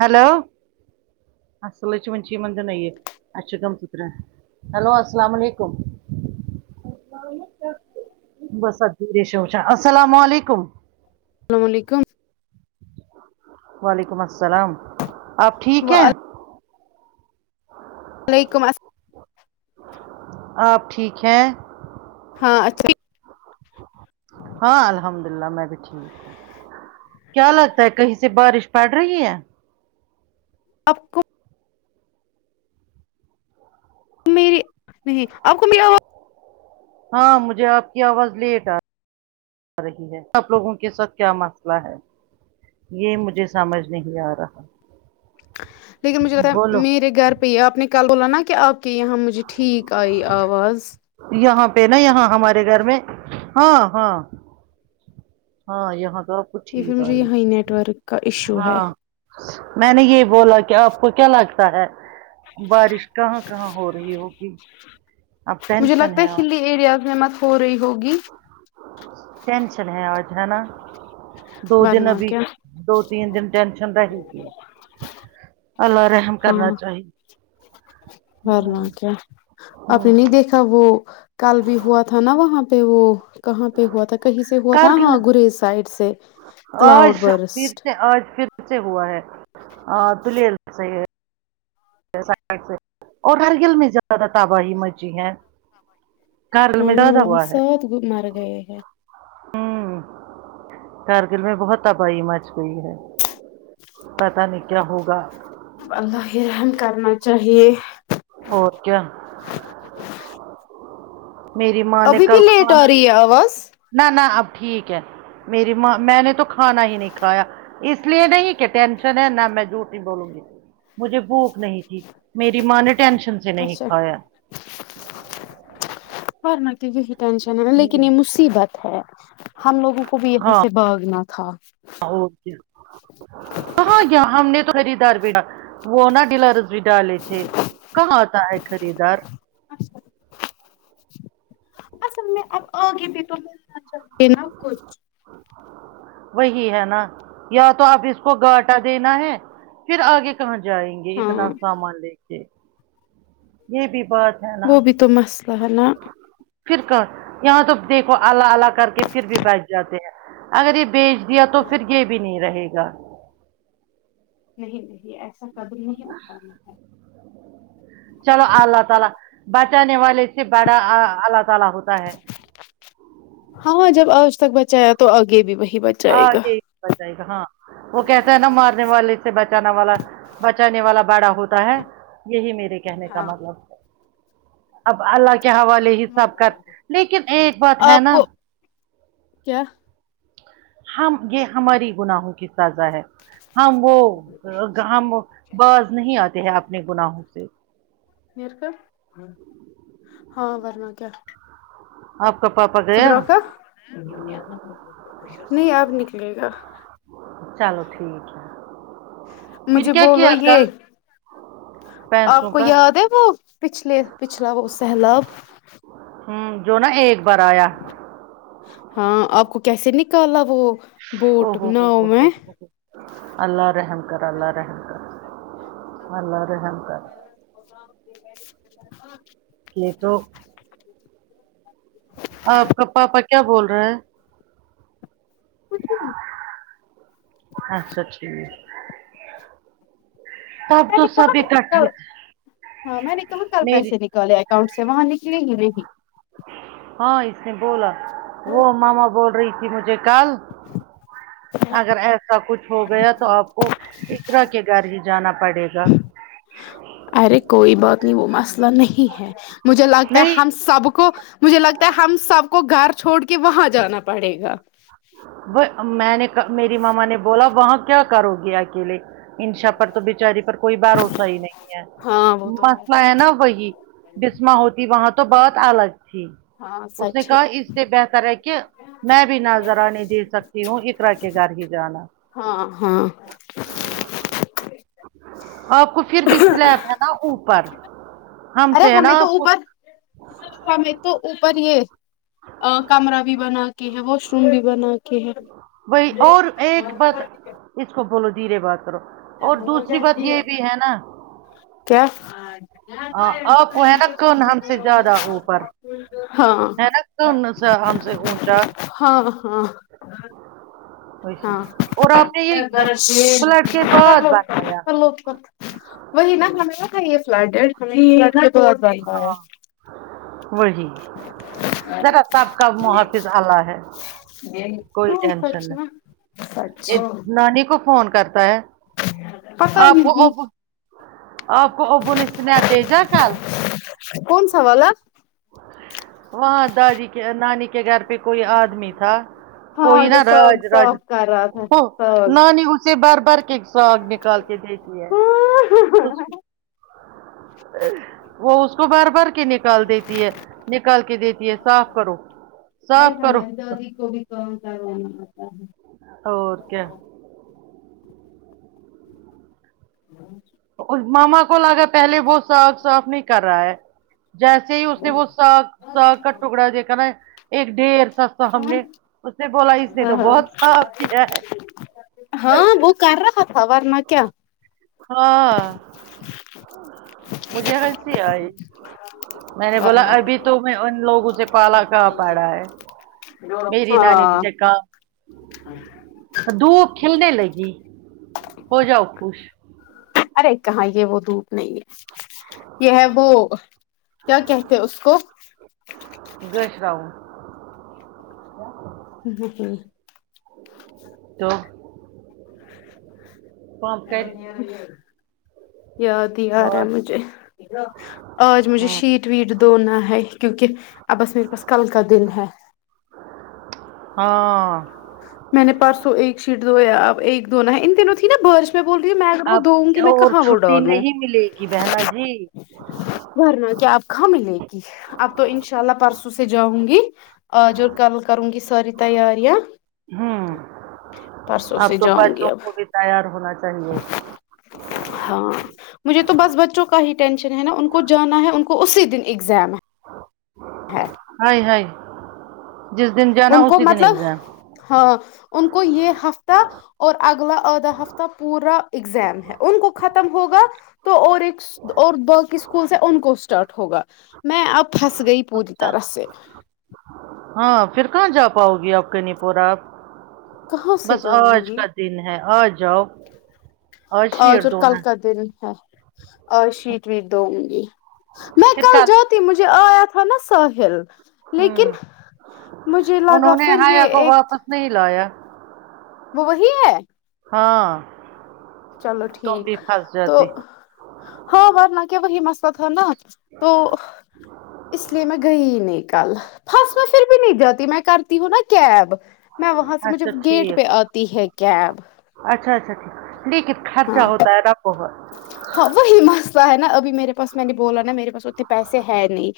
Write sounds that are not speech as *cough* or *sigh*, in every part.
Hello اسلچ منچے یہ مند نہیں ہے اچھ گم ستر *unintelligible* ہیلو السلام علیکم بس ا دھیشچا *unintelligible* السلام علیکم السلام علیکم وعلیکم السلام آپ ٹھیک ہیں وعلیکم اس آپ ٹھیک ہیں ہاں اچھا ہاں الحمد للہ میں بھی ٹھیک کیا لگتا ہے کہیں سے بارش پڑ رہی ہے آپکو میری نہیں آپ کو میں آواز ہاں مجھے آپ کی آواز لیٹ آ رہی ہے سب لوگوں کے ساتھ کیا مسئلہ ہے یہ مجھے سمجھ نہیں آ رہا لیکن مجھے لگا بولو میرے گھر پہ ہی آپ نے کل بولا نا کہ آپ کے یہاں مجھے ٹھیک آئی آواز یہاں پہ نا یہاں ہمارے گھر میں ہاں ہاں ہاں یہاں تو آپ کو یہ پھر ٹھیک مجھے آری یہاں ہی نیٹ ورک کا ایشو ہے ہاں میں نے یہ بولا کہ آپ کو کیا لگتا ہے بارش کہاں کہاں ہو رہی ہوگی اب مجھے ٹینشن لگتا ہے ہلی ایریاز میں مت ہو رہی ہوگی ٹینشن ہے آج ہے نا دو دن ورنہ ابھی کیا دو تین دن ٹینشن رہی اللہ رحم کرنا ہاں چاہیے ورنہ ہوں، کیا آپ نے ہوں۔ نہیں دیکھا وہ کل بھی ہوا تھا نا وہاں پہ وہ کہاں پہ ہوا تھا کہیں سے ہوا تھا کارگل ہاں گریز سائڈ سے آج کلاؤڈ پھر برسٹ سے آج پھر سے ہوا ہے دلیل صحیح ہے *unintelligible* اور ہرگل میں زیادہ تباہی مچی ہیں ہاں وہاں ہے سب مر گئے ہیں ہوں کارگل میں بہت تباہی مچ گیئ ہے پتا نہیں کیا ہوگا اللہ ہی رحم کرنا چاہیے اور کیا میری ماں نے ابھی بھی کل لیٹ کھانا آ رہی ہے آواز نہ نہ اب ٹھیک ہے میری ماں میں نے تو کھانا ہی نہیں کھایا اس لیے نہیں کہ ٹینشن ہے نہ میں جھوٹ ہی بولوں گی مجھے بھوک نہیں تھی میری ماں نے ٹینشن سے نہیں اچھا کھایا ورنہ کہ یہی ٹینشن ہے نا لیکن یہ مصیبت ہے ہم لوگوں کو بھی یہاں ہاں سے بھاگنا تھا اور کیا ہاں یہ ہم نے تو خریدار بھیا وہ نہا ڈلرس بھی ڈالے تھے کہاں آتا ہے خریدار اصل میں اب آگے بھی تو کرنا چھایا کچھ وہی ہے نا یا تو آپ اس کو گاٹا دینا ہے پھر آگے کہاں جائیں گے اتنا ہاں سامان لے کے یہ بھی بات ہے نا وہ بھی تو مسئلہ ہے نا پھر کہ یہاں تو دیکھو اللہ اللہ کر کے پھر بھی بچ جاتے ہیں اگر یہ بیچ یا تو پھر یہ بھی نہیں رہے گا نہیں نہیں ایسا قدم نہیں اٹھانا ہے چلو اللہ تعالی بچانے والے سے بڑا اللہ تعالی ہوتا ہے ہاں جب آج تک بچایا تو آگے بھی وہی بچا ہاں جی بچائے گا ہاں وہ کہتا ہے نا مارنے والے سے بچانا والا بچانے والا باڑا ہوتا ہے یہی میرا کہنے کا ہاں مطلب اب اللہ کے حوالے یہ ساب کا لیکن ایک بات ہے آپ نا کو کیا ہم یہ ہماری گناہوں کی سازہ ہے ہم وہ ہم باز نہیں آتے ہیں اپنے گناہوں سے پھر کل ہاں ورنہ کیا اپ کا بابا سدرا کا نہیں آپ نکلے گا چلو ٹھیک ہے پھر مجھے کیا کیا بولو یہ کل پیسوں آپ کو کا یاد ہے وہ پچھلے پچھلا وہ سیلاب ہوں جو نا ایک بار آیا ہاں آپ کو کیسے نکالا وہ بوٹ او ہو ہو بناؤ ہو ہو میں ہو ہو۔ اللہ راہم کر اللہ راہم کر اللہ رحم کر یہ تو *inaudible* آپ کا پاپا کیا بول رہا ہے کچھ بھی نہیں اچھا ٹھیک ہے آپ میں نے توہ کہاں سبھی تک کل تھیک تھے ہاں میں نے کہاں میری کل اکؤنٹ سے وہاں نکلے ہی نہیں کی ہاں اس نے بولا وہ ماما بول رہی تھی مجھے کل اگر ایسا کچھ ہو گیا تو آپ کو اقرا کے گھر ہی جانا پڑے گا ارے کوئی بات نہیں وہ مسئلہ نہیں ہے مجھے لگتا نہیں ہے ہم سب کو مجھے لگتا ہے ہم سب کو گھر چھوڑ کے وہاں جانا پڑے گا میں نے میری ماما نے بولا وہاں کیا کرو گے اکیلے انشا پر تو بچاری پر کوئی بھروسہ ہی نہیں ہے ہاں وہ تو مسئلہ ہے نا وہی بسما ہوتی وہاں تو بہات الگ تھی ہاں اس نے سچ ہے کہا اس سے بہتر ہے کہ کیا میں بھی نا ذرا نہیں جھیل سکتی ہوں اقرا کے گھر ہی جانا ہاں ہاں آپ کو پھر بھی سلیپ ہے نا اوپر ہم سے ہے نا آپ کو میں تو اوپر یہ ا کمرہ بھی بنا کے ہے واش روم بھی بنا کے ہے وہی اور ایک بات اس کو بولو دھیرے بات کرو اور دوسری بات یہ بھی ہے نا کیا آ، آپ کو ہے نا کون ہم سے زیادہ اوپر ہاں ہے نا *unintelligible* سے ہم سے او نچا *unintelligible* ہاں ہاں ویسی ہاں اور آپ نے یہ فلڈ کے *unintelligible* *unintelligible* کرلو بعد اوپر بنایا کرلو اوپر *unintelligible* وہی ذرا سب کا محافظ اللہ ہے جی کوئی ٹینشن نہیں یہ نانی کو فون کرتا ہے پتہ آپ کو نہیں ابو آپ کو ابو نے اسنیپ بھیجا کل کون سا والا وہاں دادی کے نانی کے گھر پہ کوئی آدمی تھا ہاں کوئی نا جو راج سوگ راج سوگ کر رہا تھا ہو سوگ نانی اسے بھر بھر کے ساگ نکال کے دیتی ہے اں ہا ہا اس ہاں وہ اس کو بر بر کے نکال د یتی ہے نکال کے دیتی ہے صاف کرو ارے صاف کرو ہمارے دادی کو بھی کام کرنا نہیں آتا ہے اور کیا *unintelligible* مما کو لگا پہلے وہ ساگ صاف نہیں کر رہا ہے جیسے ہی اس نے وہ ساگ ساگ کا ٹکڑا دیکھا نا ایک ڈھیر سا سامنے اس نے بولا اس نے تو بہت صاف کیا ہے ہاں وہ کر رہا تھا ورنہ کیا ہاں مجھے ہنسی آئی میں نے بولا ورنہ ابھی تمہیں ان لوگوں سے پالا کہاں پڑا ہے میری نانی ہاں ٹھیک ہے کا دھوپ کھلنے لگی ہو جاؤ خوش ارے کہاں یہ وہ دھوپ نہیں ہے یہ ہے وہ کیا کہتے اس کو گش راؤ کیا *unintelligible* تو کام کر یاد نہی ارا ہے اور مجھے آج مجھے ہاں شیٹ ویٹ دھونا ہے کیونکہ اب بس میرے پاس کل کا دن ہے ہاں میں نے پرسوں ایک شیٹ دھویا اب ایک دو نا ہے ان دنوں تھی نا با رش میں بول رہی میں اگر وہ اب دھوگی میں اور کہاں وہ چھٹی ڈالوں نہیں ملے گی بہنا جی ور نا کیا آپ کھا ملے گی اب تو ان شاء اللہ پرسوں سے جاؤں گی آج اور کل کروں گی ساری تیاریاں امم پرسوں اب سے تو جاؤں گی بچوں اب کو بھی تیار ہونا چاہیے ہاں مجھے تو بس بچوں کا ہی ٹینشن ہے نا ان کو جانا ہے ان کو اسی دن ایگزام ہے ہے ہائے ہائے جس دن ان کو مطلب ہاں ان کو یہ ہفتہ اور اگلا آدھا ہفتہ پورا اگزام ہے ان کو ختم ہوگا تو اور ایک اور دو کی اسکول سے ان کو اسٹارٹ ہوگا میں اب پھنس گئی پوری اچھا طرح سے ہاں پھر کہاں جا پاؤ گی آپ کے نہیں پورا کہاں سے بس جاؤں آج گی کا دن ہے آج جاؤ آج شیر اور کل دھونا کا ہے دن تھا آج شیٹ ویٹ دھو نگی میں کل جا تی مجھے آیا تھا نا ساحل ہوں لیکن مجھے لگا انہوں نے پھر یہ حیا کو ایک واپس نہیں لایا وہ وہی ہے ہاں چلو تم ٹھیک بھی پھنس تو جاتی ہاں ورنہ کیا وہی مسئلہ تھا نا تو اس لیے میں گئی ہی نہیں کل ہفسہ پھر بھی نہیں جاتی میں کرتی ہوں نا کیب میں وہاں سے مجھے اچھا گیٹ ٹھیک پہ آتی ہے کیب اچھا اچھا ٹھیک ہے لیکن خرچہ ہاں ہوتا ہے نہ بہت ہاں وہی مسئلہ ہے نا ابھی میرے بس میں نے بولا نا میرے پاس اتنے پیسے ہے نہیں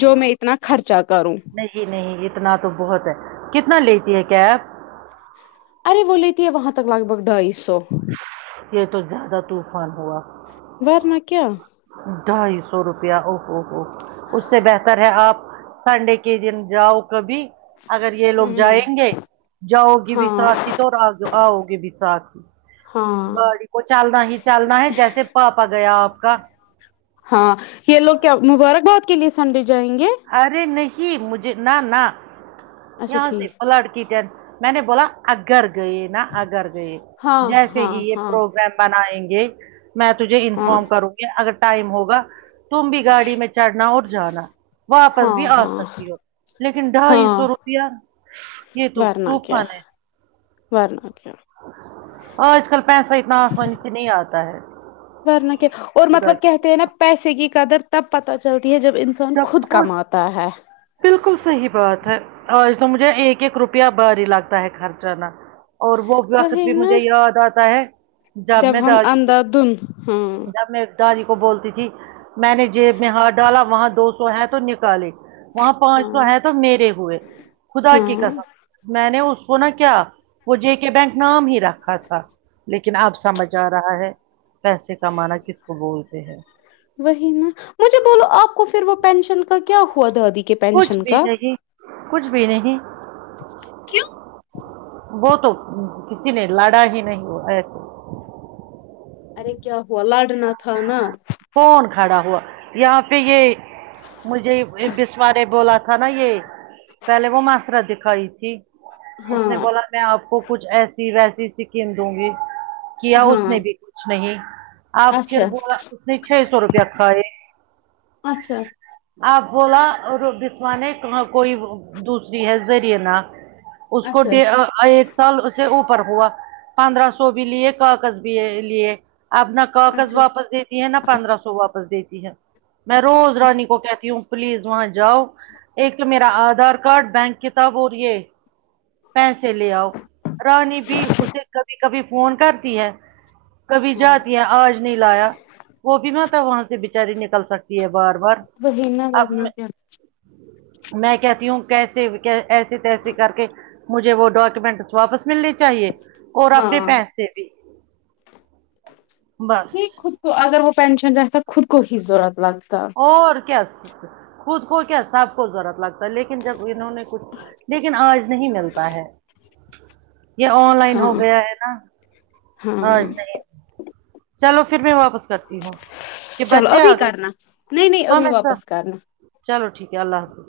جو میں اتنا خرچہ کروں جی نہیں اتنا تو بہت ہے کتنا لیتی ہے کیب ارے وہ لیتی ہے وہاں تک لگ بھگ ڈھائی سو یہ تو زیادہ طوفانی ہوا ورنہ کیا ڈھائی سو روپیہ او ہوو ہوو اس سے بہتر ہے آپ سنڈے کے دن جاؤ کبھی اگر یہ لوگ ہوں جائیں گے جاؤ گی بھی ہاں ساتھی تو آؤ گی بھی ساتھی ہاں باڑی کو چالنا ہی چالنا ہے جیسے پاپا گیا آپ کا ہاں یہ لوگ کیا مبارک باد کے لیے سنڈے جائیں گے ارے نہیں مجھے نہ نہ اچھا یہاں سے ٹھیک پلاڈ کیٹن میں نے بولا اگر گئے نا اگر گئے ہاں جیسے ہاں ہی یہ ہاں پروگرام بنائیں گے میں تجھے ہاں انفارم کروں گی اگر ٹائم ہوگا تم بھی گاڑی میں چڑھنا اور جانا واپس بھی ہاں آ ہاں سکتی ہو لیکن ڈھائی ہاں سو روپیہ یہ تو ورنہ کیا طوفان ہے ورنہ کیا آج کل پیسہ اتنا آسانی سے نہیں آتا ہے ورنہ کیا اور خدا مطلب کی کہتے ہیں نا پیسے کی قدر تب پتہ چلتی ہے جب انسان خود کماتا تا ہے بالکل صحیح بات ہے آج تو مجھے ایک ایک روپیہ بھاری لگتا ہے خرچ آنا اور وہ بھی وقت وہی بھی مجھے نا یاد آتا ہے جب میں ہم دادی کو اندھا دھن ہاں جب میں دادی کو بولتی تھی میں نے جیب میں ہاتھ ڈالا وہاں دو سو ہیں تو نکالے گی وہاں پانچ سو ہاں ہے تو میرے ہوئے خدا کی ہاں قسم میں نے اس کو نا کیا وہ جے کے بینک نام ہی رکھا تھا لیکن اب سمجھ آ رہا ہے پیسے کمانا کس کو بولتے ہیں وہی نا مجھے بولو آپ کو پھر وہ پینشن کا کیا ہوا دادی کے کچھ پینشن بھی کا نہیں کچھ بھی نہیں کیوں وہ تو کسی نے لڑا ہی نہیں ہو ایسے ارے کیا ہوا لڑنا تھا نا کون کھڑا ہوا یہاں پہ یہ مجھے بسوارے بولا تھا نا یہ پہلے وہ معاسرہ دکھائی تھی اس نے ہاں بولا میں آپ کو کچھ ایسی ویسی سکیم دوں گی کیا اس ہاں نے بھی کچھ نہیں آپ اچھا پھر وہ چھ سو روپیہ آکھا ہے اچھا آپ بولا بسما نے کہاں کوئی وہ دوسری ہے زرینہ اس کو اچھا ایک آ سال سے اوپر ہوا پندرہ سو بھی لیے کاکز بھی ہے لیے اب نہ کاغذ اچھا واپس دیتی ہے نہا پندرہ سو واپس دیتی ہے میں روز کیا رانی کو کہتی ہوں پلیز وہاں جاؤ ایک میرا آدھار کارڈ بینک کتاب اور یہ پیسے لے آؤ رانی بھی اسے کبھی کبھی فون کرتی ہے کبھی ہاں جاتیا آج نہیں لایا وہ بھی نہ تو وہاں سے بچاری نکل سکتی ہے بار بار وہی نا اب ورنہ میں کیا میں کہتی ہوں کیسے ایسی تسیے کر کے مجھے وہ ڈاکومنٹس واپس ملنے چاہیے اور اپنے ہاں پیسے بھی بس نہیں خود کو اگر وہ پینشن رہتا خود کو ہی ضورت لگتا اور کیا خود کو کیا سب کو ضورت لگتا لیکن جب انہوں نے کچھ لیکن آج نہیں ملتا ہے یہ آن لائن ہو ہاں گیا ہے نا آج ہاں نہیں چلو پھر میں واپس کرتی ہوں کہ چلو بچے آ ابھی گئے کرنا نہیں نہیں ہاں ابھی میں واپس سب کرنا چلو ٹھیک ہے اللہ حافظ